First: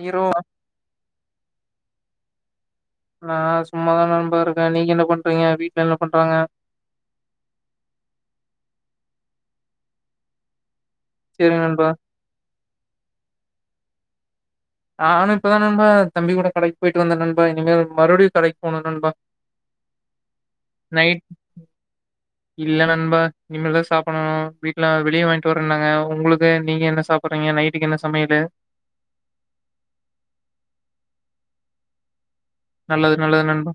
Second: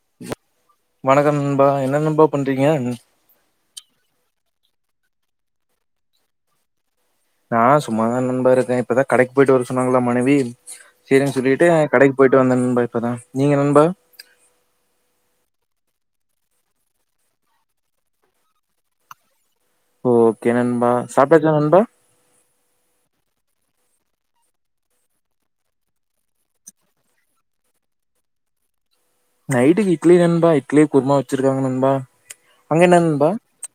Hero வணக்கம் நண்பா என்ன நண்பா பண்றிங் ஆஹ் சும்மாதான் நண்பா இருக் நா நீங்க என்ன பண்றீங்க வீட்ல என்ன பண்றாங்க நான் சும்மாதான் நண்பா இருக்கேன். இப்பதான் கடைக்கு போய்ட்டு வர சொன்னாங்களா மனைவி சேரின்னு சேரி சொல்லிட்டு நண்பா கடைக்கு போய்ட்டு வந்தேன் நண்பா இப்பதான் நீங்க நண்பா நானும் இப்பதான் நண்பா தம்பி கூட கடைக்கு போய்ட்டு வந்தேன் நண்பா. இனிமேல் மறுவடியும் கடைக்கு போணும் நண்பா ஓகே நண்பா நைட் சாப்ட்டாச்சா நண்பா இல்ல நண்பா இன்மேல்தான் சாப்புணும் வீட்டுல வெளிய வாங்கிட்டு வரேன்னாங்க உங்களுக்கு நீங்க என்ன சாப்புட்றீங்க நைட்டுக்கு என்ன சமையலு நைட்டுக்கு இட்லி நண்பா இட்லி குருமா வச்சிருக்காங்க நண்பா அங்க என்ன நல்லது நல்லது நண்பா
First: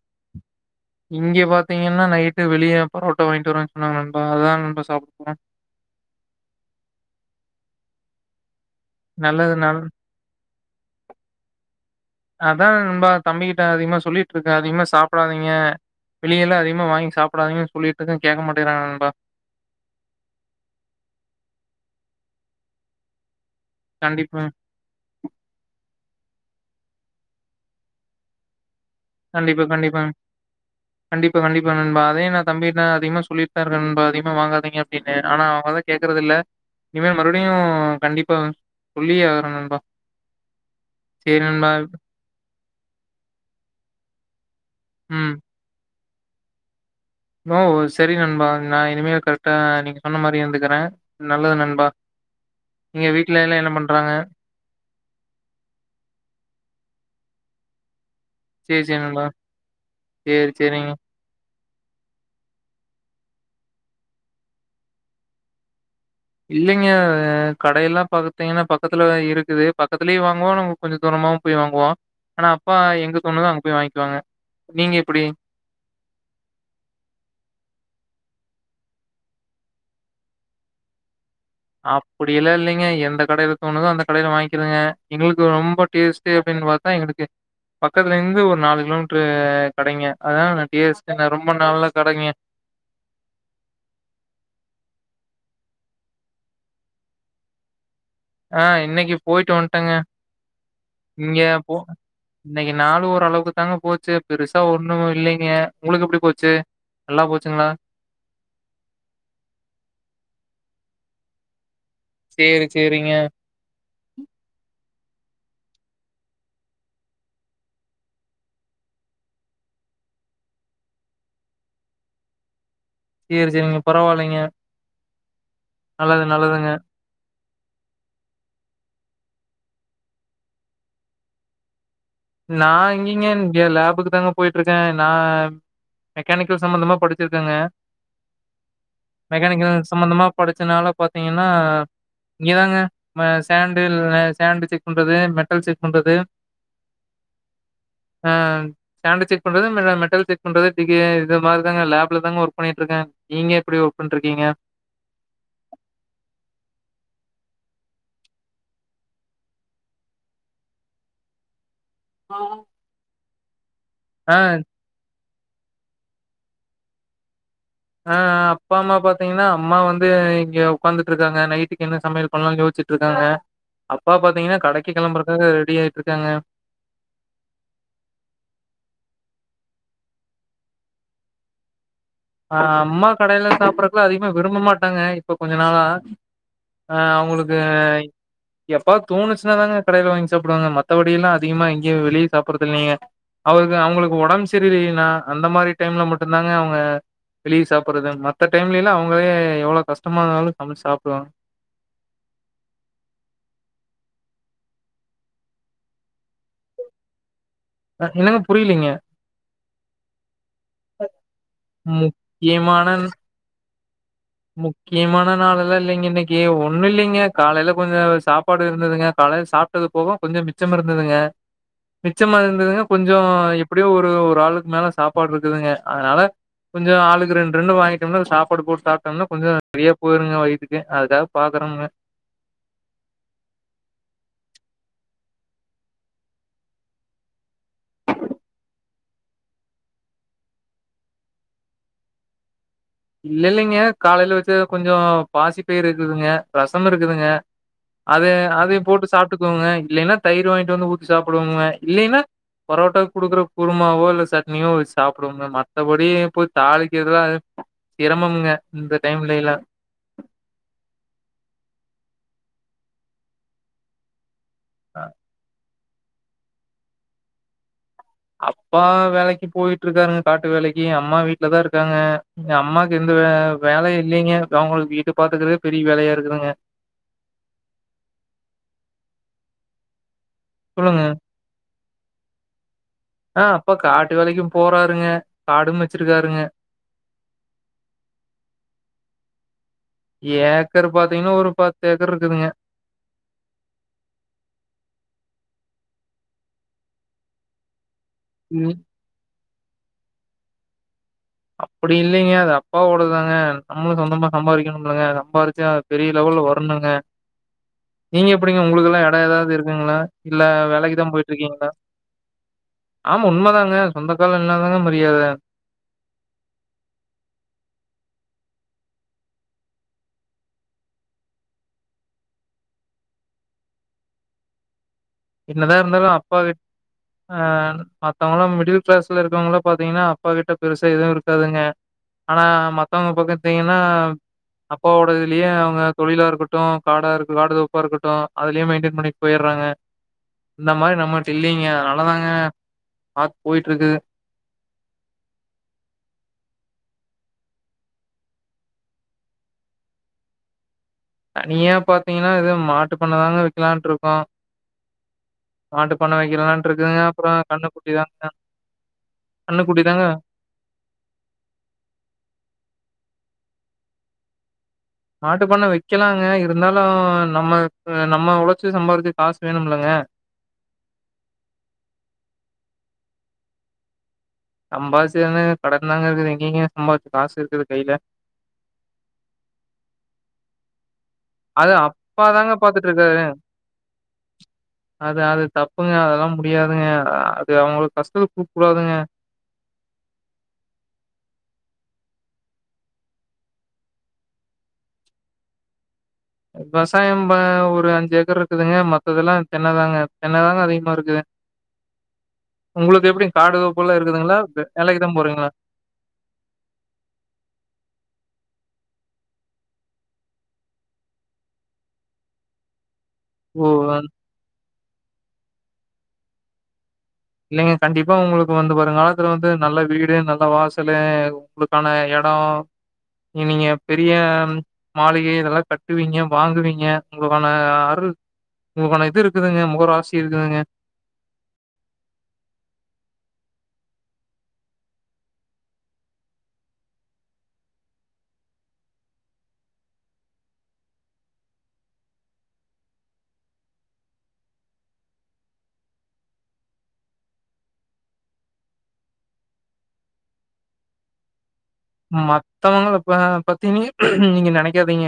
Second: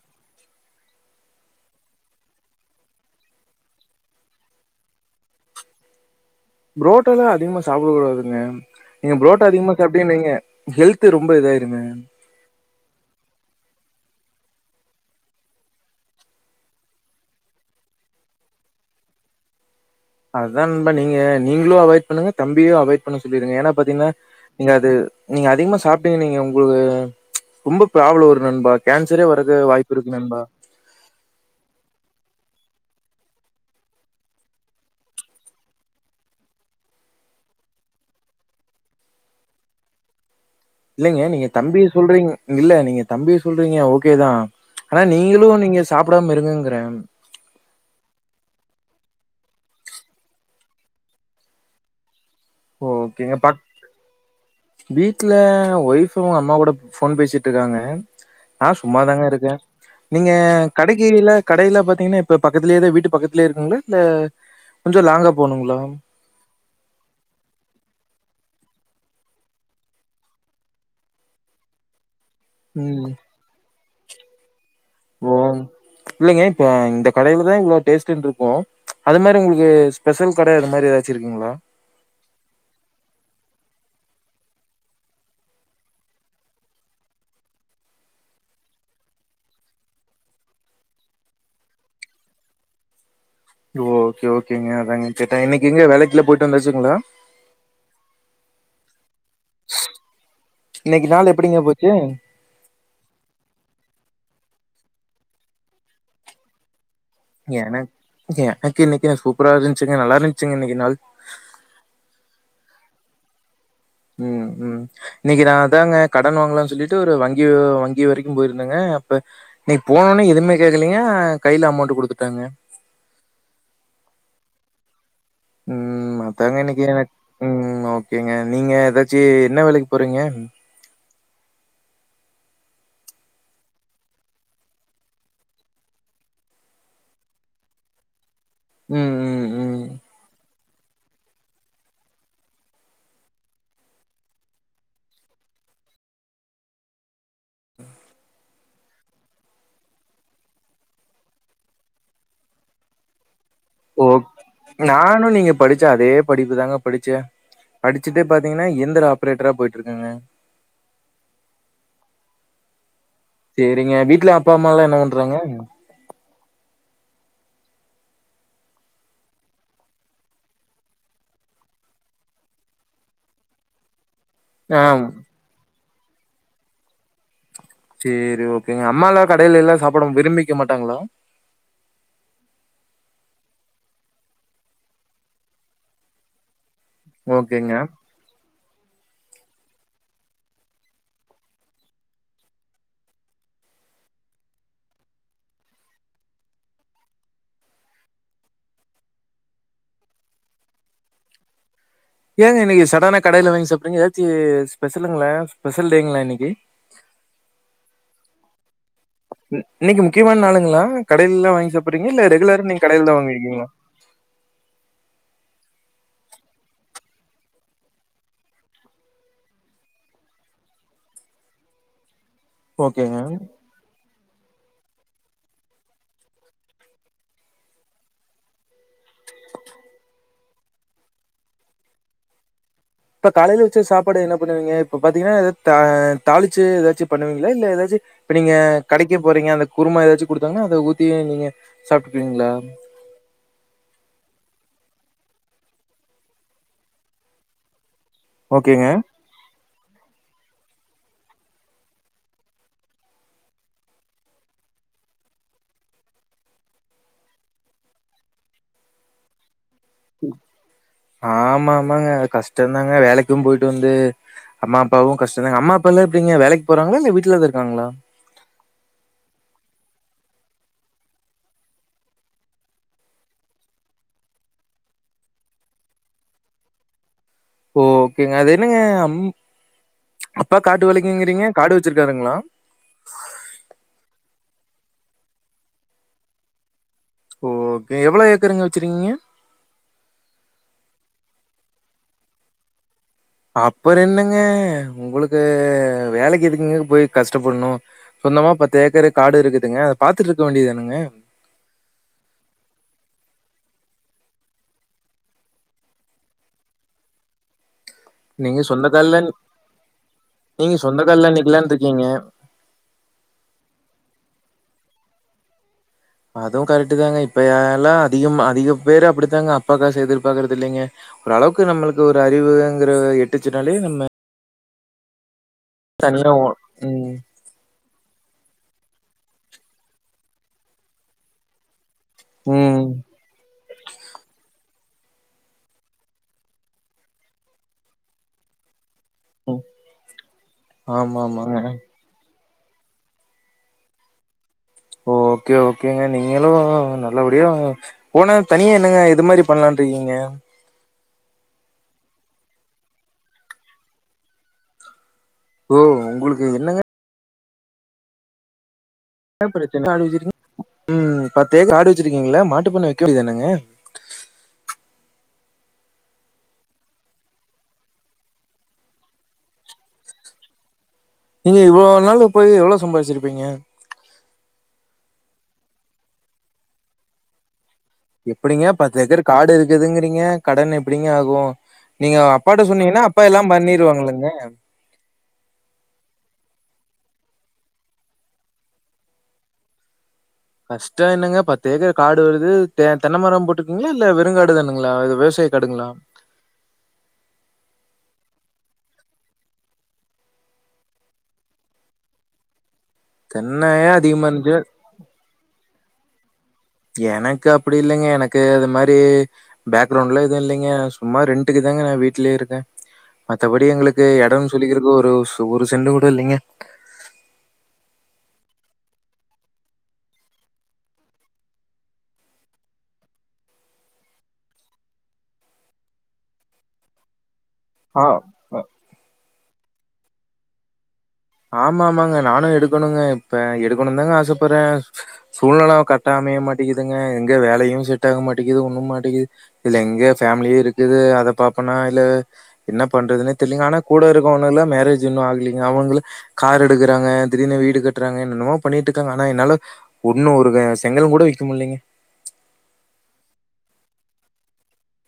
இங்க பாத்தீங்கன்னா நைட்டு வெளிய பரோட்டா வாங்கிட்டு வருவேனு சொன்னாங்க நண்பா அதான் நண்பா சாப்டுவேன் ப்ரோட்டாலா அதிகமா சாப்ட கூடாதுங்க நீங்க ப்ரோட்டா நல்லது அதிகமா நல் சாப்டீங் வைங்க ஹெல்து ரொம்ப இதாய்ருங்க அதா நண்பா தம்பிகிட்ட அதிக்மா சொல்லிட்ருக்கே அதிக்மா சாப்டாதீங்க வெளியெல்லா அதிகமா வாய்ங் சாப்டாதீங்க சொல்லிட்ருக்கே கேக்க மாட்டேன்றாங்க நண்பா அதான் நண்பா நீங்க நீங்ளு அவாய்ட் பண்ணுங்க தம்பியு அவாய்ட் பண்ண சொ ல்லிருங்க ஏனா பாத்தீங்ன்னா கண்டிப்பா நீங்க அது நீங்க அதிக்மா சாப் இப்பே இருந்து நீங்க உங்ளுகு ச்ச் ரொம்போ ப்ராப்ளோ வரு நண்பா கேன்சரே வரக்கு கண்டிப்பா வாய்ப்பு கண்டிப்பா இருக்கு நண்பா கண்டிப்பா கண்டிப்பா நண்பா அதே தம்பி நான் அதிகமா சொல்லிட்டு தான் இருக்கேன் நண்பா அதிகமா வாங்காதீங்க அப்படின்னு ஆனா அவங்கதான் கேக்குறது இல்ல இனிமேல் மறுபடியும் கண்டிப்பா சொல்லியே ஆகுறேன் நண்பா இல்லைங்க சரி நீங்க நண்பா. தம்பிய சொல்றீங்க இல்ல நீங்க தம்பிய சொல்றீங்க ஓகே தான் ஆனா ம். நீங்களும் நீங்க சாப்பிடாம இருங்கங்கிறன் ஓ சரி நண்பா நான் இனிமே கரெக்டா நீங்க சொன்ன மாதிரி இருந்துக்கறேன் நல்லது நண்பா எங்க ஓகேங்க வீட்ல எல்லாம் பட் என்ன பண்றாங்க? வீட்டுல ஒய்ப் அவங்க அம்மா கூட போன் பேசிட்டு இருக்காங்க நான் சரி, சரி நண்பா. சும்மாதாங்க இருக்கேன் நீங்க சரி, சரிங்க. கடைக்ககிவில கடையில பாத்தீங்கன்னா இப்ப பக்கத்திலயேதான் வீட்டு பக்கத்தலயே இருக்குங்களா இல்ல கொஞ்சம் லாங்கா போணுங்களா இல்லைங்க கடையெல்லாம் பாத்தீங்கன்னா பக்கத்துலதான் இருக்குது பக்கத்திலயும் வாங்குவோம் நங்க கொஞ்சம் தூரமாவும் போய் வாங்குவோம் ஆனா அப்பா ம் எங்க தோணுதோ தான் அங்க போய் வாயி வாங்க ஓ இல்லைங்க இப்ப இந்த கடைலதான் இவ்வளோ டேஸ்ட்னு இருக்கும் அது மாரி உங்களுக்கு ஸ்பெஷல் கடை அது மாதிரி ஏதாச்சும் இருக்குங்களா அப்படிலாம் இல்லைங்க எந்த கடையில தோணுதோ அந்த கடையில வாங்கிக்கிருங்க எங்களுக்கு ரொம்ப டேஸ்ட் அப்படின்னு பாத்தா எங்களுக்கு பக்கத்துல இருந்து ஒரு நாலு கிலோமீட்டரு கடைங்க அதான் டேஸ்ட் ரொம்ப நல்ல கடைங்க ஓகே ஓகேங்க அதாங்க கேட்டேன் இன்னைக்கு எங்க வேலைக்குல போயிட்டு வந்தாச்சுங்களா ஆஹ் இன்னைக்கு போயிட்டு வந்துட்டேங்க இன்னைக்கு நாள் இங்கே எப்படிங்க போ போச்சு இன்னைக்கு நாளு ஒரு அளவுக்கு தாங்க போச்சு பெருசா ஒண்ணும் இல்லைங்க உங்களுக்கு எப்படி போச்சு நல்லா போச்சுங்களா? எனக் எனக்கு இன்னைக்கு சூப்பரா இருந்துச்சிங்க நல்லா இருந்துச்சுங்க இன்னைக்கு நாள் சரி சரிங்க உம்-உம் இன்னைக்கு நான் அதாங்க கடன் வாங்கலாம்னு சொல்லிட்டு ஒரு வங்கி-வங்கி வரைக்கும் போயிருந்தேங்க அப்ப இன்னைக்கு போனோன எதுவுமே கேட்கலீங்க கையில அமௌண்ட் குடுத்துட்டாங்க சரி சரிங்க பரவாயில்லைங்க உம் நல்லது, அதாங்க நல்லதுங்க. இன்னைக்கு உம் ஓகேங்க நீங்க ஏதாச்சும் என்ன வேலைக்கு போறீங்க நான் இங்கிங்க லேபுக்கு தாங்க போயிட்டு இருக்கேன் நான் மெக்கானிக்கல் சம்பந்தமா படிச்சிருக்கேங்க ம் ம் மெக்கானிக்கல் ம். சம்பந்தமா படுச் அதினால பாத்தீங்கன்னா இங்கேதாங்க சேண்டு-சேண்டு செக்பண்றது மெட்டல் செக்பண்றது ஆஹ் ஸ்டாண்ட் செக்பண்றது மெட் மெட்டல் செக்பண்றது டிிகே இது மாதிரிதாங்க லேப்ல தாங்க ஒர்க் பண்ணிட்டு இருக்கேன் ஓ நானும் நீங்க படிச்சே அதே படிப்புதாங்க படிச்சேன் அடிச்சுட்டு பாத்தீங்கன்னா எந்திர ஆப்ரேட்டரா போயிட்டு இருக்கங்க ஆஹ் சரிங்க வீட்டுல அப்பா அம்மா எல்லாம் என்ன பண் றாங்க ஆஹ் அப்பா அம்மா பாத்தீங்கன்னா அம்மா வந்து இங்க உக்காந்துட்டு இருக்காங்க நைட்டுக்கு என்ன சமையல் பண்ணலாம் யோசச்சட்டு இருக்காங்க அப் பா பாத்திங்கன்னா கடைக்கி ஆ கிளம்புறகு ரெடி ஆ அக்கு எங்கா [inaudible] சரி ஓகேங்க அம்மா எலாம் கடையில எல்லாம் சாப்பிட விரும்பிக்க மாட்டாங்களா ஆ அம்மா கடையில சாப்படுறதுக்குலாம் அதிகமா விரும்ப மாட்டாங்க இப்ப கொஞ்ச நாளா ஆ அவங்களுக்கு ஓகேங்க. எப்பா தோணுச்சுன்னா தாங்க கடைல வாங்கி சாப்பிடுவாங்க மற்றபடிய எல்லாம் அதிகமா வெளியே சாப்பிடடுறது இல்லைங்க அவருக்கு அவங்களுக்கு உடம்பு சரியில்லைனா அந்த மாரி டைம்ல மட்டும்தாங்க அவங்க வெளியே சாப்பிடுறது மத்த டைம்ல இல்ல அவங்களே எவ்வளவு கஷ்டமா இருந்தாலும் சமை சாப்பிடுவாங்க ஏங்க இன்னைக்கு சடானா கடையில வாங்கி சாப்பறீங்க ஏதாச்சும் ஸ்பெஷலுங்களா ஸ்பெஷல் டேங்களா இன்னைக்கு என்னங்க புரியலீங்க இன்னைக்கு முக்கியமான நாளுங்களா கடையிலல்லாம் வாங்கி சாப்பிடுறீங்க இல்ல ரெகுலர் நீங்க முக்கியமான கடையில தான் வாங்கிருக்கீங்களா முக்கியமான நாள் எல்லாம் இல்லைங்க இன்னைக்கு ஒண்ணும் இல்லைங்க காலையில கொஞ்சம் சாப்பாடு இருந்ததுங்க காலையில சாப்பிட்டது போக கொஞ்சம் மிச்சம் இருந்ததுங்க மிச்சமா இருந்ததுங்க ஓகேங்க. கொஞ்சம் எப்படியோ ஒரு ஆளுக்கு மேல சாப்பாடு இருக்குதுங்க அதனால கொஞ்சம் ஆளுக்கு ரெண்டு ரெண்டு வாங்க சாப்பாடு போட்டு சாப்ட்டு போம்னா கொஞ்சம் நிறைய போயிருங்க வயதுக்கு அதுக்காவ பாக்குறங்க இப்ப காலையில வச்சு சாப்பாடு என்ன பண்ணுவீங்க இப்ப பாத்தீங்கன்னா ஏதாவது தாளிச்சு ஏதாச்சும் பண்ணுவீங்களா இல்ல ஏதாச்சும் இப்ப நீங்க கடைக்க போறீங்க அந்த குருமா ஏதாச்சும் குடுத்தாங்கன்னா அதை ஊத்தி நீங்க சாப்பிட்டுக்குவீங்களா இல்ல இல்லைங்க காலையில வச்சு கொஞ்சம் பாசி பயிர் இருக்குதுங்க ரசம் இருக்குதுங்க அது அது ஓகேங்க. போட்டு சாப்பிட்டுக்குங்க இல்லலைன்னா தயிர் வாங்கிட்டு வந்து ஊற்றி சாப்பிடுவோங்க இல்லைன்னா பரோட்டாக்கு குடுக்குற குருமாவோ இல்ல சட்னியோச்ச சாப்பிடுவோங்க மத்தபடி போய் தாலிக்கு எதல்லாம் சிரமம்ங்க இந்த டைம்ல லா ஆமா ஆமாங்க கஷ்டம்தாங்க வேலைக்கும் போயிட்டு வந்து அம்மா அப்பாவும் கஷ்ட்தா அம்மா இப்பல்லாம் எப்படிங்க வேலைக்கு போறங்களா இல்ல வீட்டுலத இருக்காங்களா அப்பா வேலைக்கு போயிட்டு இருக்காருங்க காட்டு வேலைக்கு அம்மா வீட்லதான் இருக்காங்க அம்மாக்கு எந்த வே வேல இல்லைங்க அவங்களுக்கு வீட்டு பாத்துக்கறதே பெரிய வேலையா இருக்குங்க ஓ ஓகேங்க அது என்னங்க அம் அப்பா காட்டு சொல்லுங்க. வேலைக்கிங்கிறீங்க காடுச் வச்சிருக்காருங்களா ஆ அப்ப காட்டு வேலைக்கும் போறாருங்க காடும் வச்சிருக்காருங்க ஓ ஓகே எவ்வளவு ஏக்கருங்க வச்சிருக்கீங்க ன்ன ஒரு பத்து ஏக்கர் இருக்குதுங்க அப்பற என்னங்க உங்களுக்கு வேலைக்கு எதுக்குங்க போய் கஷ்டப்படணும் சொன்னமா ம் பத்து ஏக்கரு காடு இருக்கு ங்க அதை பாத்துட்டு இருக்க வேண்டியதானுங்க அப்படி இல்லைங்க அது அப்பாவோடதாங்க நம்மளும் சொந்தமா சம்பாதிக்கணும்லங்க சம்பாதிச்சு பெரிய லெவல்ல வரணுங்க நீங்க எப்படிங்க சொந்த உங்களுக்கெல்லாம் கால்ல இடம் ஏதாவது இருக்குங்களா இல்ல நீங்க வேலைக்கு சொந்த தான் கால்ல போயிட்டு இருக்கீங்களா நிக்கலான்னு இருக்கீங்க. ஆமா உண்மைதாங்க சொந்த கால்ல நின்ன தாங்க மரியாத அதுவும் கரெக்ட் தாங்க இப்பல்லாம் அதிகம் அதிக பேரு அப்படித்தாங்க அப்பாக் காசுஎதிர்பாக்கறது இல்லைங்க ஓரளவுக்கு நம்மளுக்கு ஒரு அறிவுங்கிற எட்டுச்சுனாலே நம்ம என்னதான் இருந்தாலும் தனியா அப்பா ஓ ம். ஆ மத்தவங்கல்லாம் மிடில் கிளாஸ்ல இருக்கவங்களாம் பாத்தீங்கன்னா அப்பா கிட்ட பெருசா எதுவும் இருக்காதுங்க ஆனா ம். மத்தவங்க பக்க அப்பாவோட இதுலயே அவங்க தொழிலா இருக்கட்டும் காடா இரு காடு தோப்பா இருக்கட்டும் அதுலயும் மெயின்டெய்ன் பண்ண ம். போய்ட்றாங்க இந்த மாரி நம்மட்ட ஆமாமாங்க. இல்லலைங்க அதனாலதாங்க பாத் போயிட்டிருக்கு ஓகே ஓகேங்க நீங்களு நல்லபடியா போன தனியா என்னங்க எது மாரி பண்ணலானு இருக்கீங்க தனியா பாத்தீங்கன்னா இது மாட்டு பண்ண தாங்க வெக்கலான்னுட்டு இருக்கோ ஓ மாட்டு பண்ண உங்களுக்கு வெக்கலலான்டு இருக்கோங்க அப்றோ கண்ணுக்குட்டி தாங்க கன்னுக்குட்டி தாங்க உம் பத்து ஏக்கர் காடு வெச்சிருக்கீங்கள்ல மாட்டுப்பண்ண வெக்கவேண்டிதானுங்க மாட்டு பண்ண வெக்கலாங்க இருந்தாலு நம்ம நம்ம உழைச்சு சம்பாரிச்ச காசு வேணும்லங்க நீங்க இவ்வளோ நாள் போய் எவ்ளோ சம்பாரிச்சிருப்பீங்க சம்பாச்சி எங்கெங்க கடன்தாங்க இருக்குது எங்கெங்க சம்பாதிச்சு காசு இருக்குது கையில எப்டிங்க பத்து ஏக்கர் காடு இருக்குதுங்கிறீங்க கடன் எ எப்டிங்க ஆகு அது நீங்க அப்பா தாங்க அப்பாட்ட சொன்னீங்கன்னா பாத்துட்டுருக்காரு. அப்பா எல்லாம் பண்ணிருவாங்க இல்லங்க ல்லங்க அது அவுங்களுக்கு கஷ்டத்த குடுக்க கூடாதுங்க கஷ்டோ என்னங்க பத்து ஏக்கர் காடு வருது தெ தென்னை மரோ போட்டிருக்கிங்களா இல்ல வெறுங்காடு தானுங்களா இ விவசாய காடுங்களா விவசாயம் ஒரு அஞ்சு ஏக்கர் இருக்குதுங்க மத்ததெல்லாம் தென்னதாங்க தென்னதாங்க அதிகமா இருக்குது உங்களுக்கு எப்டிங்க காடு தென்னையே தோப்புல்ல அதிகமா இருக்குதுங்களா இருந்துச்சு வேலைக்கிதா போறீங்களா எனக்கு அப்டி இல்லைங்க எனக்கு அது மாரி பேக்ரவுண்ட்லா எதுவும் இல்லைங்க சும்மா ரெண்ட்டுக்கு தாங்க நா வீட்டுலயே இருக்கே மத்தபடி ஓ! ஆ. எங்களுக்கு இடம் சொல்லிக்கிறதுக் ஒரு ஒரு சென்டு கூட இல்லைங்க இல்லைங்க கண்டிப்பா உங்களுக்கு வந்து வருங்காலத்துல வந்து நல்ல வீடு நல்ல வாசலு உங்களுக்கான இடம் நீங்க பெரிய மாளிகை இதெல்லாம் கட்டுவீங்க வாங்குவீங்க உங்க [unintelligible] ஆ அருள் ஆ- உங்களுக்கான இது இருக்குதுங்க ஒரு ராசி இருக்குதுங்க ஆமா ஆமாங்க நானும் எடுக்கணுங்க இப்ப எடுக்கணும் தாங்க ஆசைப்படுறேன் சூழ்நில கட்டாமைய மாட்டேக்குதுங்க எங்க வேலையும் செட் ஆக மாட்டேக்குது ஒண்ணும் மாட்டேக்குது இது எங்க ஃபேமிலியும் இருக்குது அதை பாப்பனா இல்ல என்ன பண்றதுனே தெரிலங்க ஆனா கூட இருக்கவன்ன எல்லாம் மேரேஜ் இன்னும் ஆகலைங்க அவங்களுக்கு கார் எடுக்கறாங்க திடீர்னு வீடு கட்டுறாங்க என்னென்னமோ பண்ணிட்டு இருக்காங்க ஆனா என்னால ஒண்ணு ஒரு செங்கல் கூட விக்க முல்லிங்க மத்தவங்கள பத்தி நீங்க நினைக்காதீங்க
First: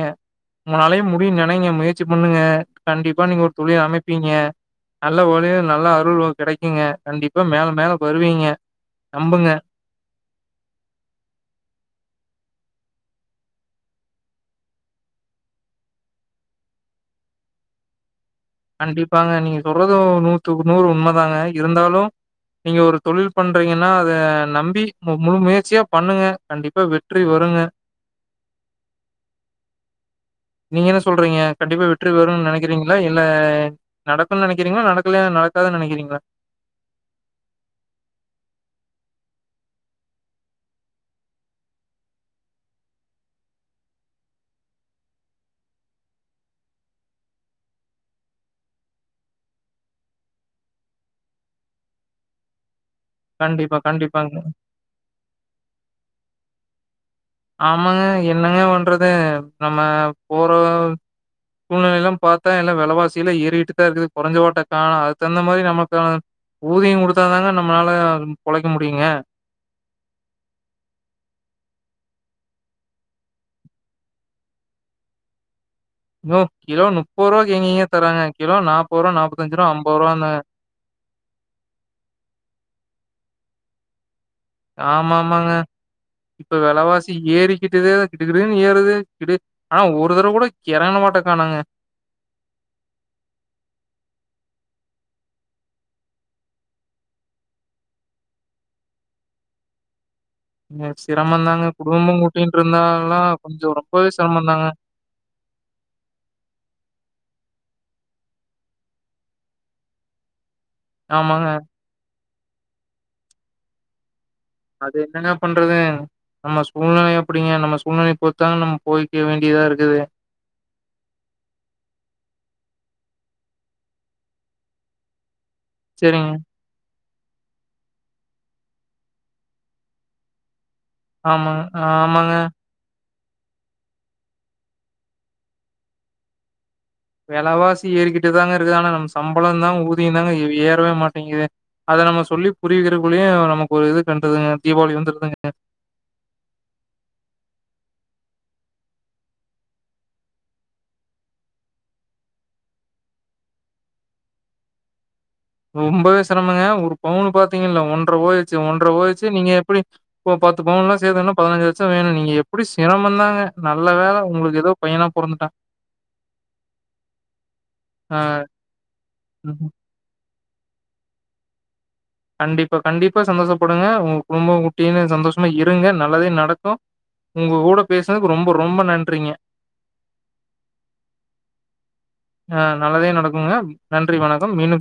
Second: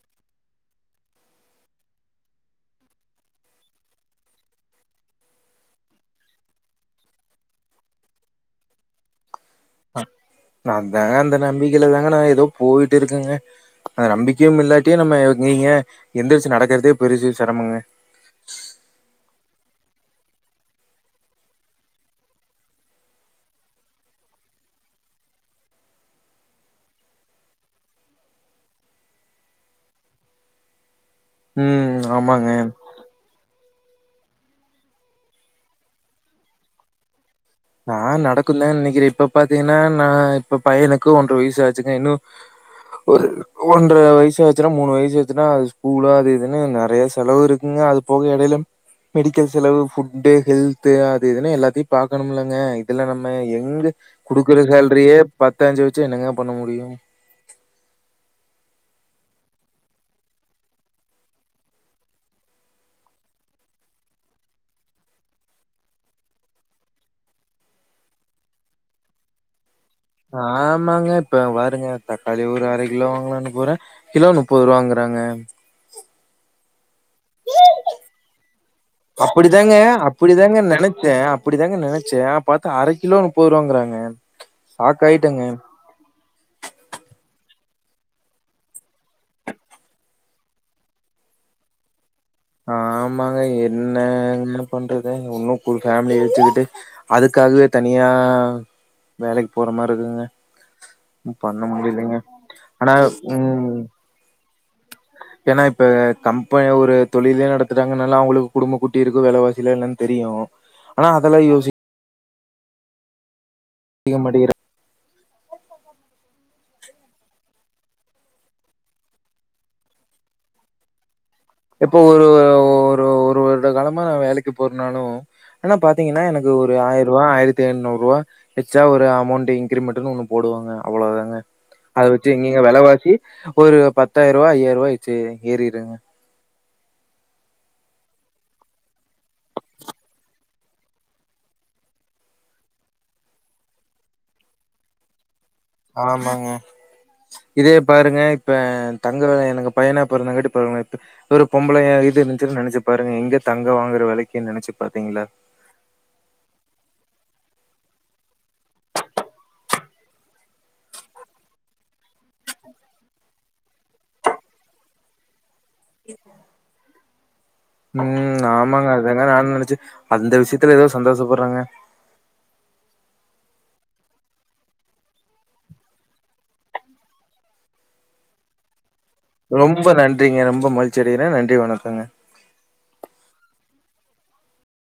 உங்கனாலயும் முடியு நினைங்க முயற்சி பண்ணுங்க கண்டிப்பா நீங்க ஒரு தொழில் அமைப்பீங்க நல்ல வழி நல்ல அருள் கிடைக்குங்க கண்டிப்பா மேல மேல வருவீங்க நம்புங்க அ தாங்க அந்த நம்பிக்கையில தாங்க நான் ஏதோ போயிட்டு இருக்கங்க அந்த நம்பிக்கையும் இல்லாட்டி நம்ம நீங்க எந்திரிச்சு நடக்கிறதே பெரிசு சிரமங்க கண்டிப்பாங்க நீங்க சொல்றதும் நூத்துக்குநூறு உண்மைதாங்க இருந்தாலும் நீங்க ஒரு தொழில் பண்றீங்கன்னா அத நம்பி முழு முயற்சியா பண்ணுங்க கண்டிப்பா வெற்றி வருங்க நீங்க என்ன சொல்றீங்க கண்டிப்பா ம் வெற்றி வரும்னு ஆமாங்க. நினைக்குறீங்ளா என் நடக்கும்னு நினைக்கிறீங்களா நடக்கல நடக்காதுன்னு நினைக்கிறீங்களா நான் நடக்கும் தான் நினைக்கிறேன் இப்ப பாத்தீங்கன்னா நான் இப்ப பையனுக்கு ஒன்ற வயசு ஆச்சுக்கேன் இன்னும் ஒரு ஒன்றரை வயசு ஆச்சுன்னா மூணு வயசு ஆச்சுன்னா அது ஸ்கூல அது எதுன்னு நிறைய செலவு இருக்குங்க அது போக இடையில மெடிக்கல் செலவு ஃபுட்டு ஹெல்து அது இதுன்னு எல்லாத்தையும் பாக்கணும்ல ங்க இல்ல நம்ம கண்டிப்பா, எங்க கண்டிப்பாங்க. கொடுக்குற சேல்ரியே பத்து அஞ்சு வச்சு என்னங்க பண்ண முடியும் ஆமாங்க என்னங்க பண்றது நம்ம போற சூழ்நிலை எல்லாம் பாத்தா எல்லாம் விலவாசியிலாம் ஏறிட்டுதான் இருக்குது குறைஞ்ச பாட்டை காண அதுக்குதகுந்த மாதிரி நமக்கான ஊதியம் குடுத்தாதாங்க நம்மளால பொழைக்க முடியுங்க ஆமாங்க இப்ப பாருங்க தக்காளி ஒரு அரை கிலோ வாங்கலாம்ன்னு போறேன் கிலோ முப்பது ரூபாங்குறாங்க ப்ரோ கிலோ முப் ரூ. அப்படிதாங்க அப்படிதாங்க நினைச்சேன் அப்படி தாங்க நினைச்சேன் பாத்தா அரை கிலோ போறோங்குறாங்க ஆம் ஆமாங்க இப்ப வெலவாசி ஏறி கிட்டுது கடுகிடுனு ஏறுது கிடு ஆனா ஒரு தரவ கூட எறங்குன பாட்டக்கானாங்க ஆமாங்க என்னங்க பண்றது ஒன்னும் பு ஃபேம்லிய வெச்சிக்கிட்டு அதுக்காகவே தனியா வேலக்கி போற மாரி இருக்குங்க உண்ம ஒண்ணும் சீரமம் பண்ண தாங்க முடியலைங்க குடும்பம் ஆனா குட்டியினிடிருந்தால்லா கொஞ்சோ ம் ரொம்பவே செரமந்தாங்க ஏன்னா இப்ப கம்பெ ஒரு தொழிலே நடத்துறாங்கனால அவுங்களுக்கு குடும்பம் குட்டியின் இருக்கும் வெலவாசிலான் என்னன் தெரியு ஆனா அதெல்லா ஆமாங்க யோசி செய்ய மாட்டிங்கிற அது என்னங்க பண்றது நம்ம சூழ்நெல அப்டிங்க நம்ம சூழ்நெல பொருத்துதாங் நம்ம போய்க்க வேண்டியதா இருக்குது எப்போ ஒரு ஒரு ஒரு வருட காலமா நா வேலக்கி போறனாலு என்னா பாத்தீங்கன்னா சரிங்க. எனக்கு ஒரு ஆயர் [unintelligible] ஆயிரத்தி ஐநூற்றுவா எச்சா ஒரு அமொண்டு இங்கிரிமெட்டுனு ஒன்னு போடுவாங்க அவ்ளோ தாங்க ஆமாங்க, அத வெச்சு ஆமாங்க. எங்கெங்க வெலவாசி ஒரு பத்தாயிரரூவா ஐய்யாயிர ரூவா வாச்சி ஏறிருங்க வெலவாசி ஏறிக்கிட்டு தாங்கயிருக்கு ஆனா நம்ம சம்பளம் தா ஊதியம் தாங்க வ் ஏறவே மாட்டேங்கிது அத நம்ம சொல்லி புரியவிக்கிறகுள்ளயே நமக்கு ஒரு இது கண்டுதுங்க தீபாவளி வந்துருதுங்க ஆமாங்க இதே பாருங்க இப்ப தங்குற எனக்கு பையனா பொறந்தாங்காட்டி பாருங்க இப்ப ஒரு பொம்பளயா இது இருந்துச்சுன்னா நெனச்சு பாருங்க எங்க தங்கு வாங்குற வேலைக்குன்னு நெனச்சு பாத்தீங்ளா ரொம்பவே செரமங்க ஒரு பவுனு பாத்தீங்கல்ல ஒன்றபோயிறுச்சு ஒன்ற போயிச்சி நீங்க எப்புடி போ பத்து பவுன்லாம் சேத்துன்னா பதுனஞ்சு லட்சம் வேணு நீங்க எப்டி சிரமந்தாங்க நா நல்ல வேல ஒங்களுக்கு ஏதோ பையனா பொறந்துட்டா அ ம் ஆமாங்க அதுதாங்க நானு ம்ஹ்ம். நெனச்சே அந்த விசியத் [unintelligible] ஏதோ சந்தோசபட்றாங்க கண்டிப்பா கண்டிப்பா சந்தோசபடுங்க ஒங்க குடும்ப குட்டின்னு சந்தோசமா இருங்க நல்லதே நடக்கு ஒங்க கூட பேசுனதுக்கு ரொம்ப ரொம்ப நன் ரொம்ப நன்றிங்க ரொம்ப மகிழ்ச்சி அடையிறன் நன்றி வணக்கங்க அ [unintelligible] நன்றி வணக்கம் மீண்டும் ச